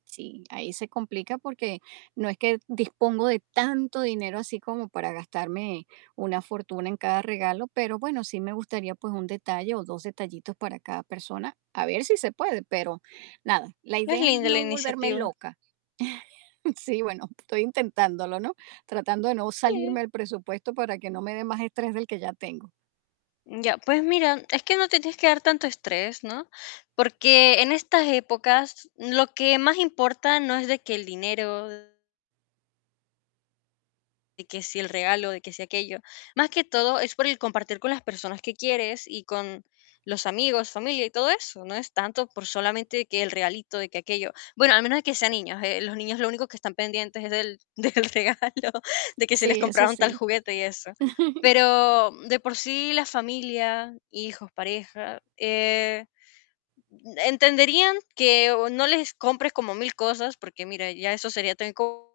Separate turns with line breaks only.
Sí, ahí se complica porque no es que dispongo de tanto dinero así como para gastarme una fortuna en cada regalo, pero bueno, sí me gustaría, pues un detalle o 2 detallitos para cada persona, a ver si se puede, pero nada, la
Es
idea es
linda la
no volverme
iniciativa.
loca. Sí, bueno, estoy intentándolo, ¿no? Tratando de no salirme
Sí.
del presupuesto para que no me dé más estrés del que ya tengo.
Ya, pues mira, es que no te tienes que dar tanto estrés, ¿no? Porque en estas épocas lo que más importa no es de que el dinero de que si el regalo, de que si aquello. Más que todo es por el compartir con las personas que quieres y con los amigos, familia y todo eso, no es tanto por solamente que el regalito, de que aquello. Bueno, al menos de que sean niños, eh, los niños lo único que están pendientes es del del regalo, de que si les
Sí, eso
compraron tal
sí.
juguete y eso. Pero de por sí la familia, hijos, pareja, eh, entenderían que o no les compres como mil cosas, porque mira, ya eso sería también co